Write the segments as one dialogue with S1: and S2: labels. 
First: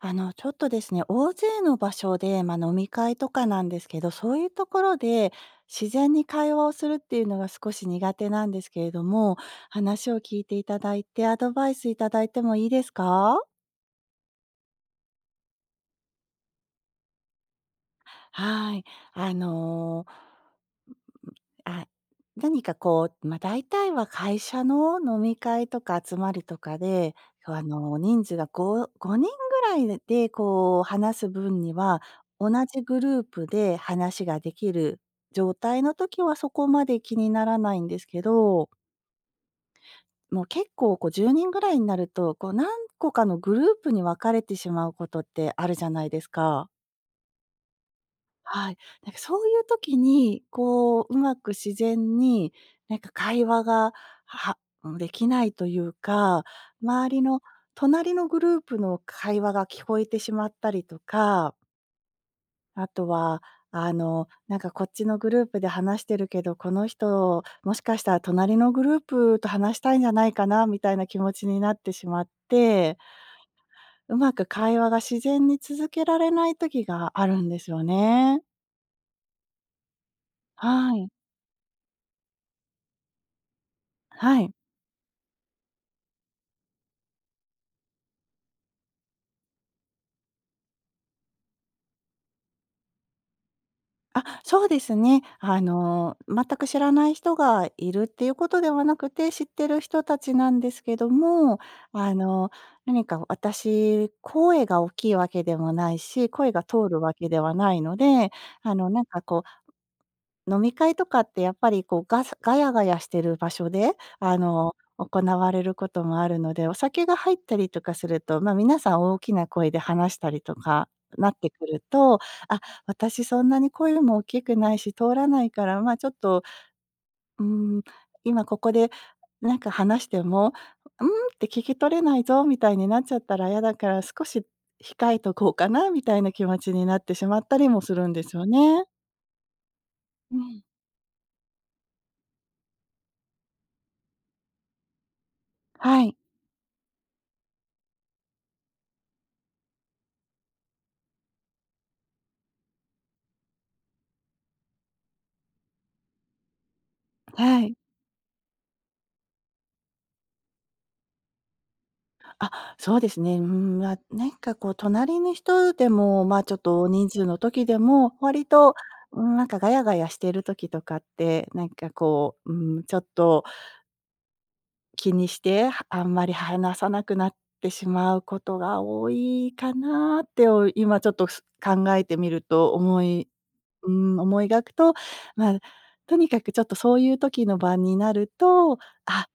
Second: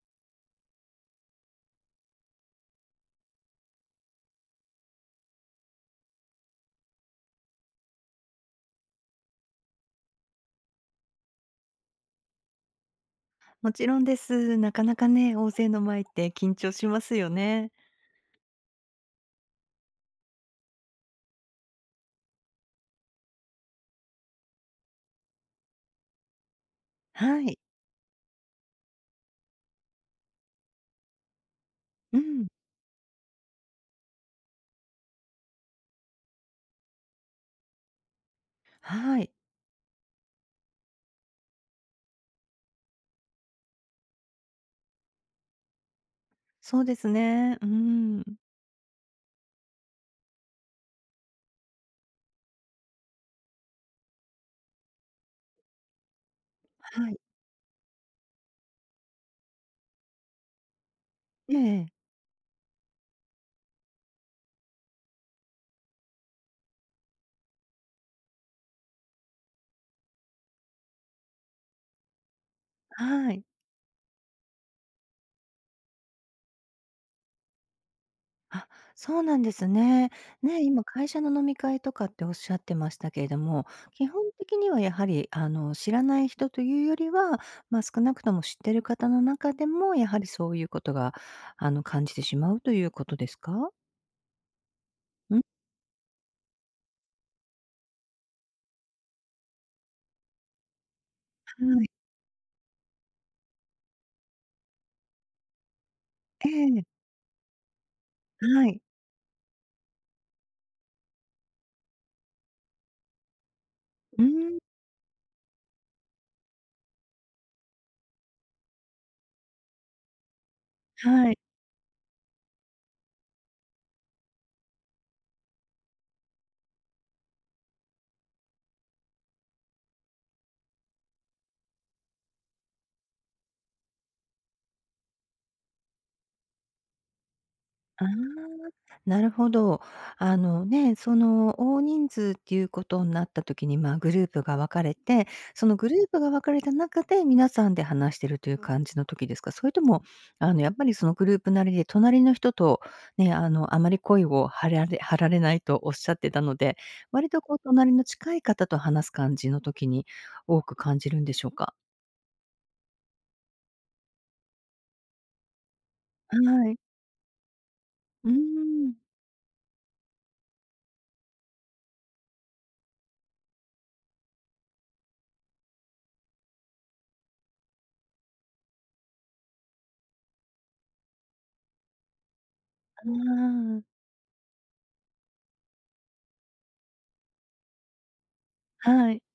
S1: あの、ちょっとですね、大勢の場所で、ま、飲み会とかなんですけど、そういうところで、自然に会話をするっていうのが少し苦手なんですけれども、話を聞いていただいて、アドバイスいただいてもいいですか？
S2: もちろんです。なかなかね、大勢の前って緊張しますよね。
S1: はい。あの、うーん、あ、何か、こう、ま、大体は会社の飲み会とか集まりとかで、
S2: は
S1: そ、
S2: い。
S1: あの、人数が5、5人ぐらいで、こう、話す分には、
S2: うん。
S1: 同じグループで話ができる状態の時は、そこまで気にならないんですけど
S2: はい。
S1: もう、結構、こ、10人ぐらいになると、こう、何個かのグループに分かれてしまうことってあるじゃないですか。
S2: そうですね。うーん。
S1: はい。なんか、そういう時に、こう、うまく自然に、なんか、会話が、はん、できないというか、周
S2: はい。
S1: りの、隣のグループの会話が聞こえてしまったりとか。
S2: ええ。
S1: あとは、あの、なんか、こっちのグループで話してるけど、この人もしかしたら、隣のグループと話したいんじゃないかな、みたいな気持ちになってしまって
S2: はい。
S1: うまく会話が自然に続けられない時があるんですよね。
S2: あ、そうなんですね。ね、今、
S1: は
S2: 会
S1: い。
S2: 社の飲み会とかって仰ってましたけれども、基本
S1: はい。
S2: 的には、やはり、あの、知らない人というよりはまあ、少なくとも知ってる方の中でも、やはり、そういうことが、あの、感じてしまうということですか？
S1: あ、そうですね。
S2: うん？
S1: あの、全く知らない人がいるっていうことではなくて、知ってる人たちなんですけども。
S2: はい。
S1: あの、何か私、声が大きいわけでもないし、
S2: え
S1: 声が
S2: えええ。
S1: 通るわけではないので、
S2: は
S1: あ
S2: い。
S1: の、なんかこう飲み会とかってやっぱりこう、ガサガヤガヤしている場所で、
S2: う
S1: あ
S2: ん。
S1: の、行われることもあるので、お酒が入ったりとかすると、ま、皆さん大きな声で話したりとかな
S2: は
S1: っ
S2: い。
S1: てくると、あ、私そんなに声も大きくないし、通らないから、ま、ちょっと、うーん、今ここでなんか話しても、ん？って聞き取れないぞ、みたいになっちゃったら嫌だから、少し控えとこうかな、みたいな気持ちになってしまったりもす
S2: あ
S1: る
S2: あ、
S1: んですよね。
S2: なるほど。
S1: う
S2: あ
S1: ん。
S2: の、ね、その、大人数っていうことになったときに、まあ、グループが分かれて、そのグル
S1: は
S2: ー
S1: い。
S2: プが分かれた中で、皆さんで話してるという感じのときですか？それとも、あの、やっぱり、その、グループなりで、隣の人と、ね、あの、あまり声を張られ張られないとおっしゃってたので、割と、こう、
S1: はい。
S2: 隣の近い方と話す感じのときに、多く感じるんでしょうか？
S1: あ、そうですね。うん、あ、なんかこう、隣の人でも、ま
S2: は
S1: あ、ちょっ
S2: い。
S1: と大人数の時でも、
S2: うー
S1: 割と、
S2: ん。
S1: うん、なんかガヤガヤしてる時とかって、なんかこう、うん、ちょっと気にして、は、あんまり話さなくなってしまうことが多いかなって、お、今ちょっとす、考えてみると、思
S2: あ
S1: い
S2: あ。
S1: うーん、思い描くと、まあ、とにかくちょっとそういう時の場になると、
S2: はい。
S1: 「あ」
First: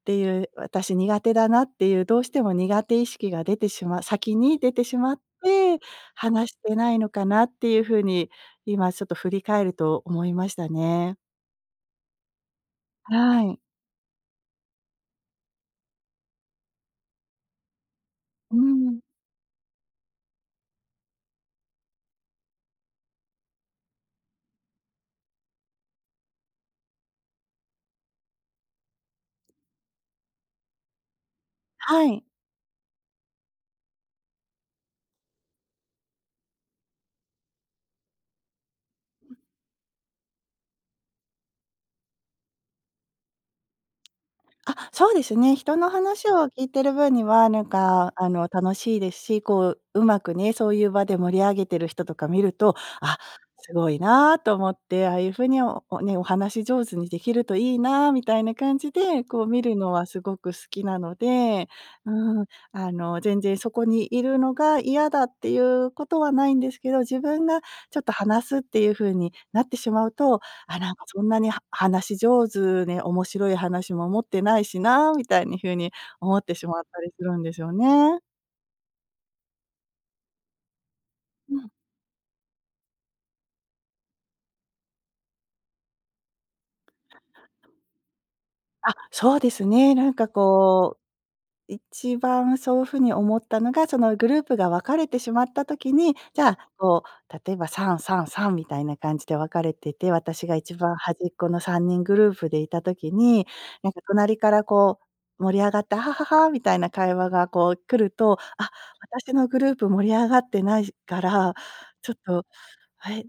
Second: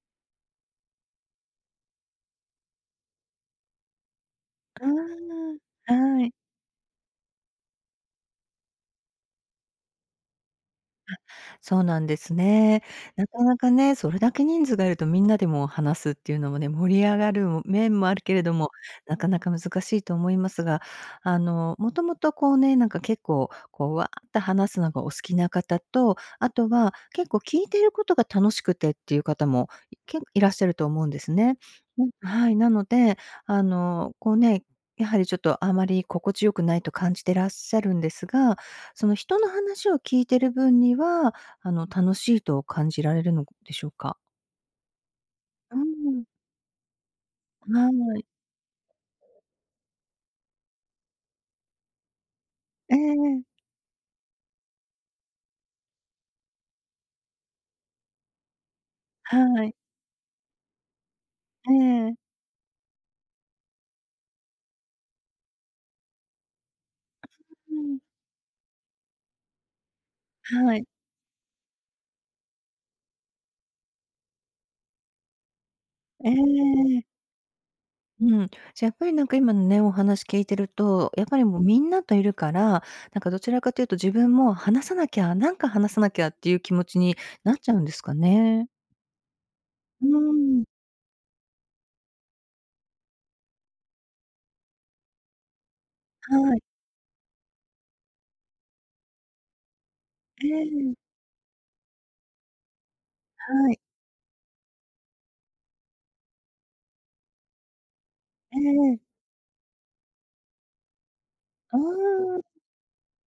S1: っていう、「私苦手だな」っていう、どうしても苦手意識が出てしま先に出て
S2: あ
S1: しまって、
S2: あ、はい。
S1: 話してないのかなっていう風に、今ちょっと振り返ると思いましたね。
S2: あ、そうなんですね。な
S1: は
S2: かな
S1: い。
S2: かね、それだけ人数がいると、みんなでもう話すっていうのもね、盛り上がる面もあるけれど
S1: う
S2: も、
S1: ん。
S2: なかなか難しいと思いますが。あの、もともと、こうね、なんか、結構、こう、わあって話すのがお好きな方と、あとは、結構、聞いてることが楽しくてっていう方も、けいらっしゃると思うんですね。
S1: は
S2: うん。
S1: い。
S2: はい。なので、あの、こうね、やはり、ちょっとあまり心地よくないと感じてらっしゃるんですが、その、
S1: うん。
S2: 人の話を聞いてる分には、あの、楽しいと感じられるのでしょうか？
S1: あ、そうですね。
S2: う
S1: 人の
S2: ん。
S1: 話を聞いてる分には、なん
S2: は
S1: か
S2: い。
S1: あの楽しいですし、こう、うまくね、そういう場で盛り上げてる人とか見ると、
S2: え
S1: 「あ、
S2: え。
S1: すごいな」と思って、ああいう風に、お、ね、お話し上手にできるといいなみたいな感じで、こう見
S2: はい。
S1: るのはすごく好きなので。
S2: え
S1: う
S2: え。
S1: ーん、あの、全然そこにいるのが嫌だっていうことはないんですけど、自分が
S2: う
S1: ち
S2: ん。
S1: ょっと話すっていう風になってしまうと、
S2: は
S1: 「あ、
S2: い。
S1: なんかそんなに、は話し上手に面白い話も持ってないしな」みたいに風に
S2: え
S1: 思ってしまった
S2: え。
S1: りするんですよね。
S2: うん。じゃ、やっぱりなんか、今のね、お話聞いてると、やっぱり
S1: う
S2: もう、
S1: ん。
S2: みんなといるから、なんか、どちらかというと自分も「話さなきゃ、なんか話さなきゃ」っていう気持ちになっちゃ
S1: [unintelligible]
S2: うんですかね。
S1: あ、そうですね。
S2: う
S1: なんか
S2: ん。
S1: こう、一番そう風に思ったのが、その、グループが分かれてしまった時に、じゃ
S2: はい。
S1: あ、こう、例えば3、3、3みたいな感じで分かれてて、私
S2: え
S1: が一番
S2: え。
S1: 端っこの3人グループでいた時に、
S2: はい。
S1: なんか隣からこう盛り上がって、アハハハ、みたいな会話がこう来ると、
S2: え
S1: あ、
S2: えええ。
S1: 私のグループ盛り上がってないから、
S2: あ
S1: ちょっ
S2: あ。
S1: と、「へ、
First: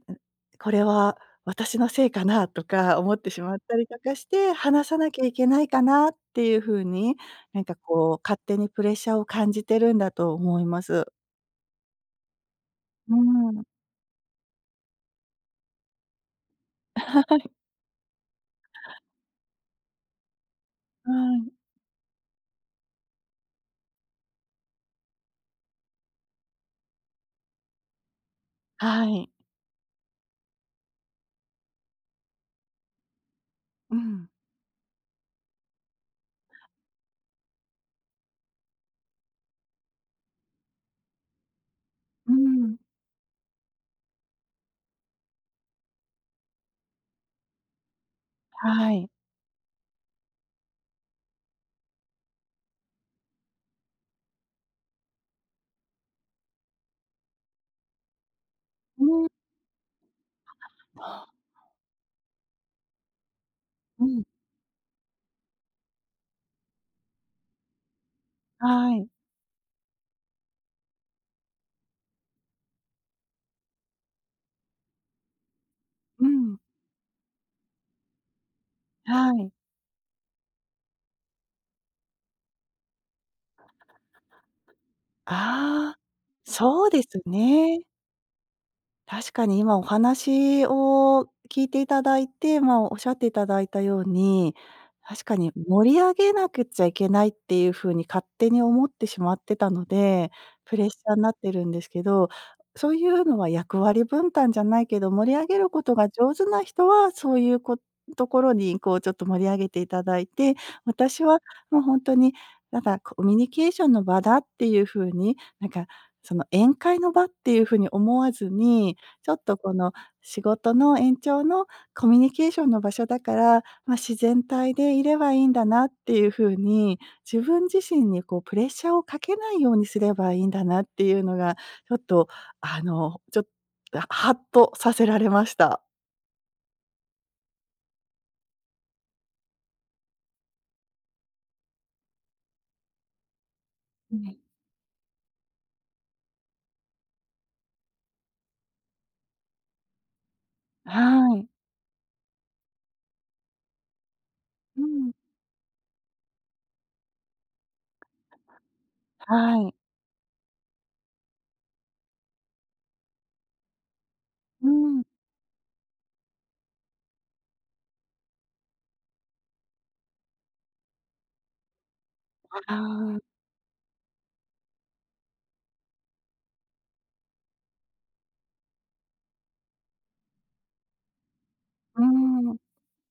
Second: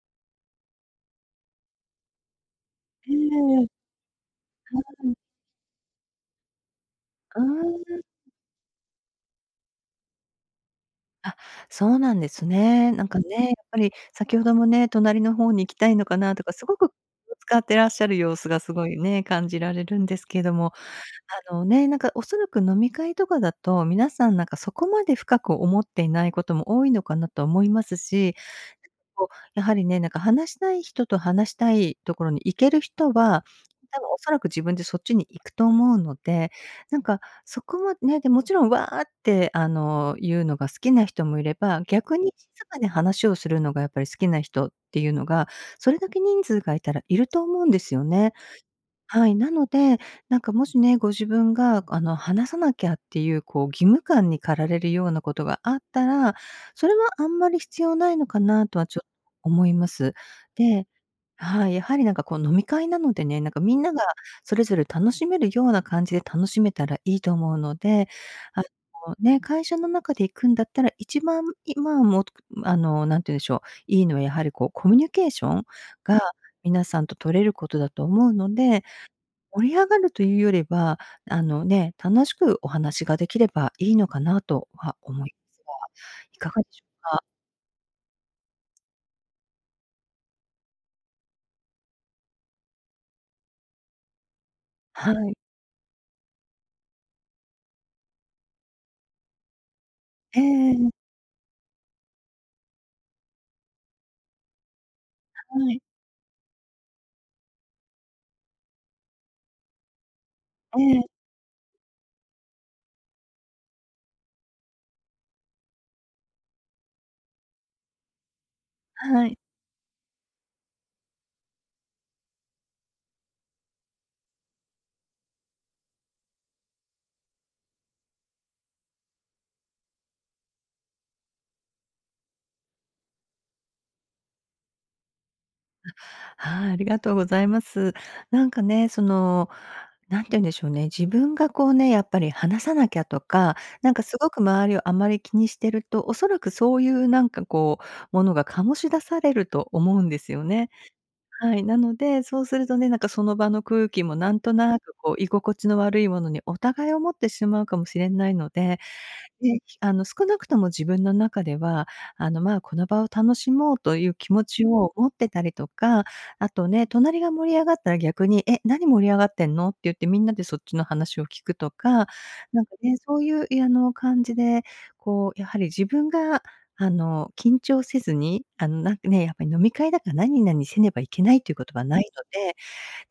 S1: これは私のせいかな？」とか思
S2: ええ
S1: ってしま
S2: ええ、
S1: っ
S2: は
S1: たりとかして、話さな
S2: い。
S1: きゃいけないかなっていう風に、
S2: あ
S1: なんか
S2: あ。
S1: こう勝手にプレッシャーを感じてるんだと思います。
S2: あ、そうなんですね。なん
S1: う
S2: かね、や
S1: ん。
S2: っぱり先ほどもね、隣のほうに行きたいのかなとか、すごく気 を
S1: はい。
S2: 使ってらっしゃる様子がすごいね、感じられるんですけども。
S1: は
S2: あ
S1: い。
S2: のね、なんかおそらく、飲み会とかだと、皆さん、なんか、そこまで深く思っていないことも多いのかなと思いますし、
S1: は
S2: こ
S1: い。
S2: う、やはりね、なんか、話したい人と話したい所に行ける人は、
S1: う
S2: 多分お
S1: ん。
S2: そらく自分でそっちに行くと思うので、なんかそこまね、で、もちろん、わあって、あの、いうのが好きな人もいれば、逆
S1: う
S2: に静
S1: ん。
S2: かに話をするのがやっぱり好きな人っていうのが、それだけ人数がいたらいると思うんですよね。
S1: はい。
S2: はい。なので、なんか、もしね、ご自分が、あの、話さなきゃっていう、こう、義務感に駆られるようなことがあったら、それはあんまり必要ないのかなとは、ちょ、
S1: うん。
S2: 思います。ではい、やはり、なんか、こう、飲み会なのでね、なんか、みんなが
S1: うん。
S2: それぞれ楽しめるような感じで楽しめたらいいと思うので、あ
S1: はい。
S2: の、ね、会社の中で行くんだったら、一番、今も、あの、何て言うんでしょう、いいのは、やはり、こう、コミュニケーションが
S1: うん。
S2: 皆さんと取れることだと思うので、
S1: はい。
S2: 盛り上がるというよりは、あの、ね、楽しくお話ができればいいのかなとは思いますが、
S1: ああ、
S2: いかがでしょ
S1: そうで
S2: う
S1: す
S2: か？
S1: ね。確かに、今お話を聞いていただいて、まあ、おっしゃっていただいたように、
S2: は
S1: 確
S2: い。
S1: かに盛り上げなくちゃいけないっていう風に勝手に思ってしまってたので、
S2: え
S1: プレ
S2: え。
S1: ッシャーになってるんですけど、そういうのは役割分担じゃないけど、盛り上げる
S2: はい。
S1: ことが上手な人は、そういう、こところにこうちょっと盛り上げていただいて。
S2: ええ。
S1: 私はもうほんとに、なんかコミュニケーションの場だっていう風に、なんかその宴会の場っていう風に思わずに、
S2: は
S1: ちょ
S2: い。
S1: っとこの仕事の延長のコミュニケーションの場所だから、ま、自然体でいればいいんだなっていう風に、自分自身にこうプレッシャーをかけないようにすればいいんだなっていうのが、ちょっとあの、ちょっとハッとさせられました。
S2: あ、はい、ありがとうございます。なんかね、その、何て言うんでしょうね、自分がこうね、やっぱり話さなきゃとか、なんか
S1: は
S2: すご
S1: い。
S2: く周りをあまり気にしてると、おそらくそういうなんかこう、ものが醸し出されると思うんですよね。
S1: はい。
S2: はい。なので、そうするとね、なんか、その場の空気も、なんとな
S1: う
S2: く
S1: ん。
S2: こう、居心地の悪いものに、お互い思ってしまうかもしれないので、
S1: は
S2: ね、
S1: い。
S2: あの、少なくとも自分の中では、あの、ま、この場を楽しもうという気持ち
S1: う
S2: を
S1: ん。
S2: 持ってたりとか、あとね、隣が盛り上がったら、逆に、え、何盛り上がってんの？って言って、みんなでそっちの話を聞くとか。なんかね、
S1: あ
S2: そ
S1: あ。
S2: ういう、あの、感じで、こう、やはり自分が、あの、緊張せずに、あの、なんかね、やっぱり、飲み会だから何々せねばいけないっていうことは
S1: う
S2: な
S1: ー
S2: いので。
S1: ん。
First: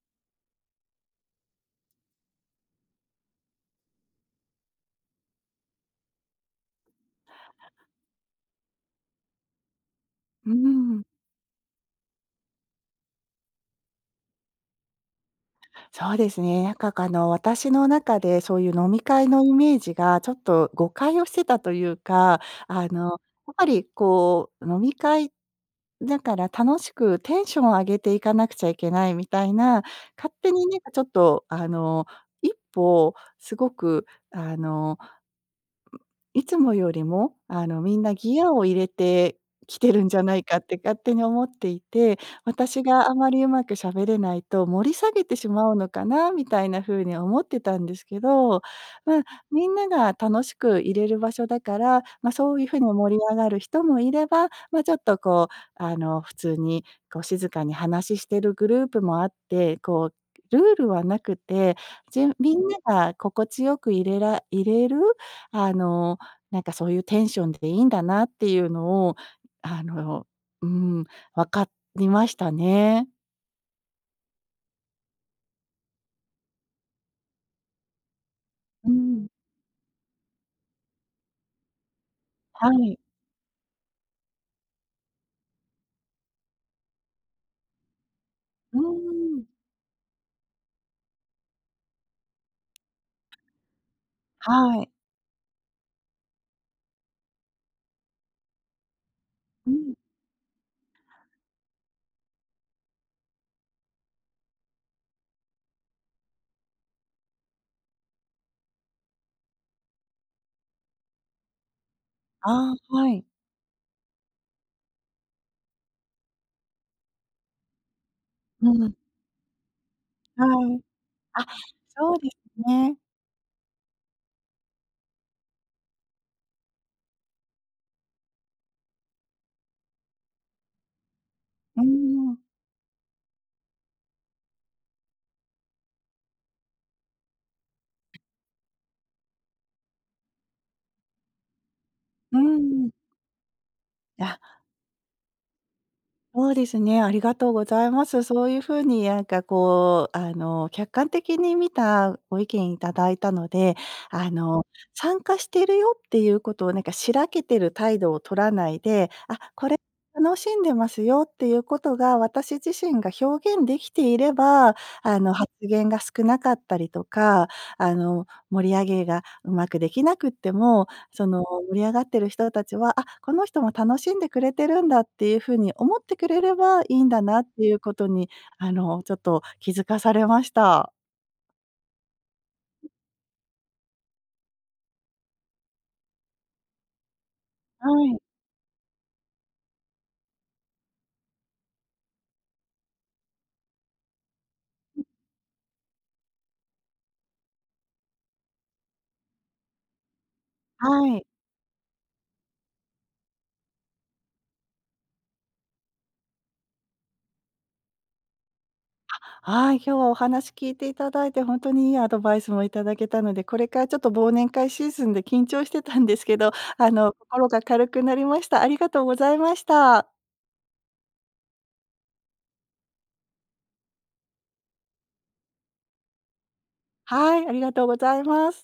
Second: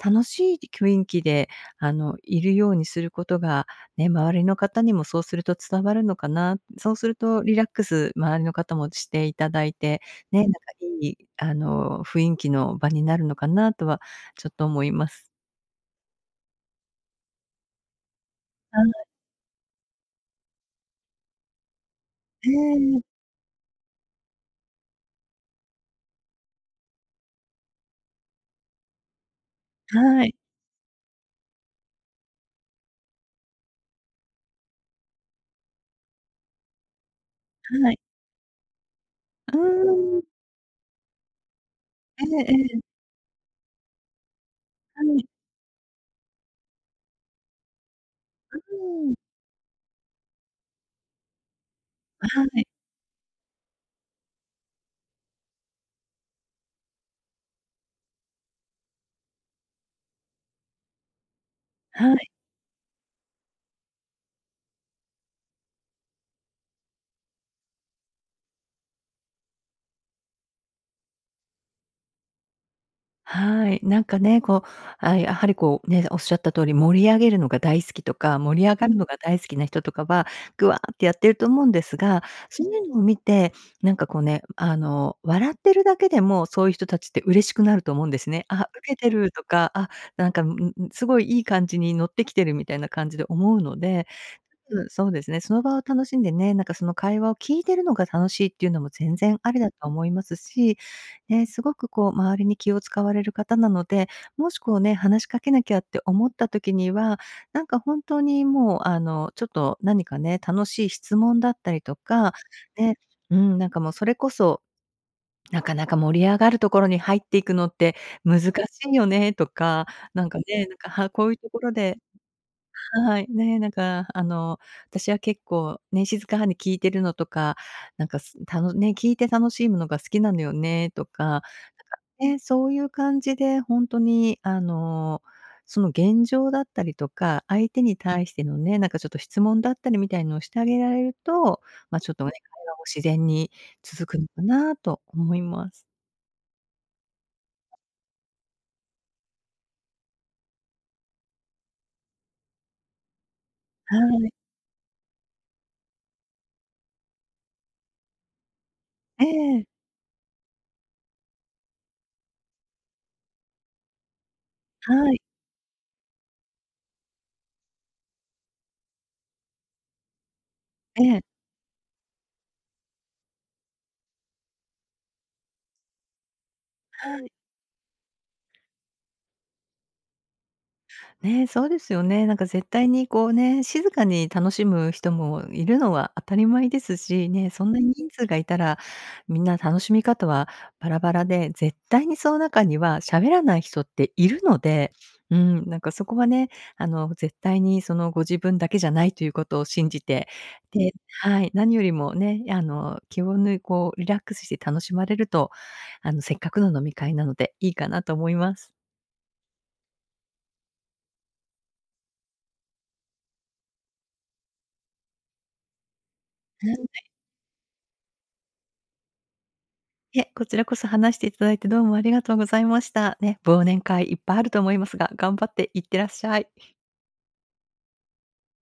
S2: 楽しい雰囲気で、あのいるようにすることが、ね、周りの方にもそうすると伝わるのかな。そうするとリラックス、周りの方もしていただいて、ね、な
S1: う
S2: ん
S1: ー
S2: か
S1: ん。
S2: いいあの雰囲気の場になるのかなとは、ちょっと思います。
S1: そうですね。なんか。あの、私の中でそういう
S2: は
S1: 飲み
S2: い。
S1: 会のイメージがちょっと誤解をしてたというか、
S2: え
S1: あ
S2: え。
S1: の、やっぱりこう飲み会だから、楽しくテンションを上げていかなくちゃいけないみたいな、
S2: は
S1: 勝
S2: い。
S1: 手になんかちょっとあの、一歩、すごくあのいつもよりも、あの、
S2: は
S1: み
S2: い。
S1: んなギアを入れて
S2: う
S1: きてるんじゃ
S2: ーん。
S1: ないかって勝手に思っていて。
S2: ええ、ええ。
S1: 私があまりうまく喋れないと盛り
S2: は
S1: 下げ
S2: い。
S1: てしまうのかな？みたいな風に思ってたんですけ
S2: う
S1: ど。
S2: ーん。
S1: ま、みんなが楽しくいれる場所だから、ま、
S2: は
S1: そうい
S2: い。
S1: う風に盛り上がる人もいれば。まあ、ちょっとこう、あの、普通にこう静かに話ししてるグループもあって。こうルールはなくて、
S2: は
S1: じ
S2: い。
S1: みんなが心地よく、いれらいれる、あの、なんかそういうテンションでいいんだなっていうのを、あの、うーん、分かりましたね。
S2: はい。なんかね、こう、あ、やはりこう、ね、おっしゃった通り、盛り上げるのが大好きとか、盛り上が
S1: うー
S2: るのが
S1: ん。
S2: 大好きな人とかは、ぐわってやってると思うんですが、そう
S1: は
S2: いう
S1: い。
S2: のを見て、なんかこうね、あの、笑ってるだけでも、そういう人達って嬉しくなると思うんですね。あ、
S1: う
S2: ウケてる
S1: ー
S2: と
S1: ん。
S2: か、あ、なんか、うんうん、すごいいい感じにノッてきてるみたいな感じで思うので。
S1: は
S2: う
S1: い。
S2: ん、そうですね、その場を楽しんでね、なんかその会話を聞いてるのが楽しいっていうのも、全然ありだ
S1: う
S2: と
S1: ん。
S2: 思いますし。ね、すごくこう、周りに気を使われる方なので、もしこうね、話しかけなきゃって思った時には、なんか本当にもう、あの、ちょっと何かね、楽しい質問だったりとか、
S1: ああ、
S2: ね、
S1: はい。
S2: うん、なんかもうそれこそ、なかなか盛り上がるところに入っていくのって難
S1: う
S2: しい
S1: ん。
S2: よねとか、なんか
S1: は
S2: ね、なん
S1: い。
S2: かこういう
S1: あ、
S2: ところで
S1: そうですね。
S2: はい。ね、なんかあの、私は結構ね、静かに聞いてるのとか、なんか、すたのね、聞いて楽しいものが好きなのよねとか。なんか
S1: うーん。
S2: ね、そういう感じでほんとにあの、その現状だったりとか、相手に対してのね、なんかちょっと質問だったりみたいなのをしてあげられると、ま、ちょっとね、
S1: うー
S2: 会話も
S1: ん。
S2: 自然に続くの
S1: あ。
S2: かなと思います。
S1: そうですね。ありがとうございます。そういうふうに、なんか、こうあの、客観的に見たご意見いただいたので。
S2: は
S1: あ
S2: い。
S1: の、参加しているよっていうことを、なんかしらけてる態度を取らないで、
S2: え
S1: あ、
S2: え。
S1: これ楽しんでますよっていうことが、私自身が表現できていれば、
S2: は
S1: あ
S2: い。
S1: の、発言が少なかったりとか、あの、盛り上げがうまくできなくっても、
S2: ええ。
S1: その、盛り上がっている人たちは、「あ、この人も楽しんでくれてるんだ」っていうふうに、思ってくれればいいん
S2: は
S1: だ
S2: い。
S1: なっていうことに、あの、ちょっと気づかされました。
S2: ね、そうですよね。なんか、絶対に、こう、ね、静かに楽しむ人もいるのは当たり前ですしね。そんな
S1: は
S2: に人
S1: い。
S2: 数がいたら、みんな楽しみ方はバラバラで、絶対にその中にはしゃべらない人っているので。うん。なんかそこはね、あの、絶対に、その、ご自分だけじゃないということを信じて、で
S1: はい。
S2: はい。何よりもね、あの、気を抜いこうリラックスして楽しまれると、あの、せっかくの飲み会なので、いいかなと思います。
S1: あ、はい。今日はお話聞いていただいて、本当にいいアドバイスもいただけたので、これからちょっと忘年会シーズンで緊張してたんですけど、あ の、心が軽くなりました。ありがとうございました。
S2: いえ、こちらこそ話していただいて、どうもありがとうございました。ね、忘年会いっぱいあると思いますが、頑張って行ってらっしゃい。
S1: はい、ありがとうございます。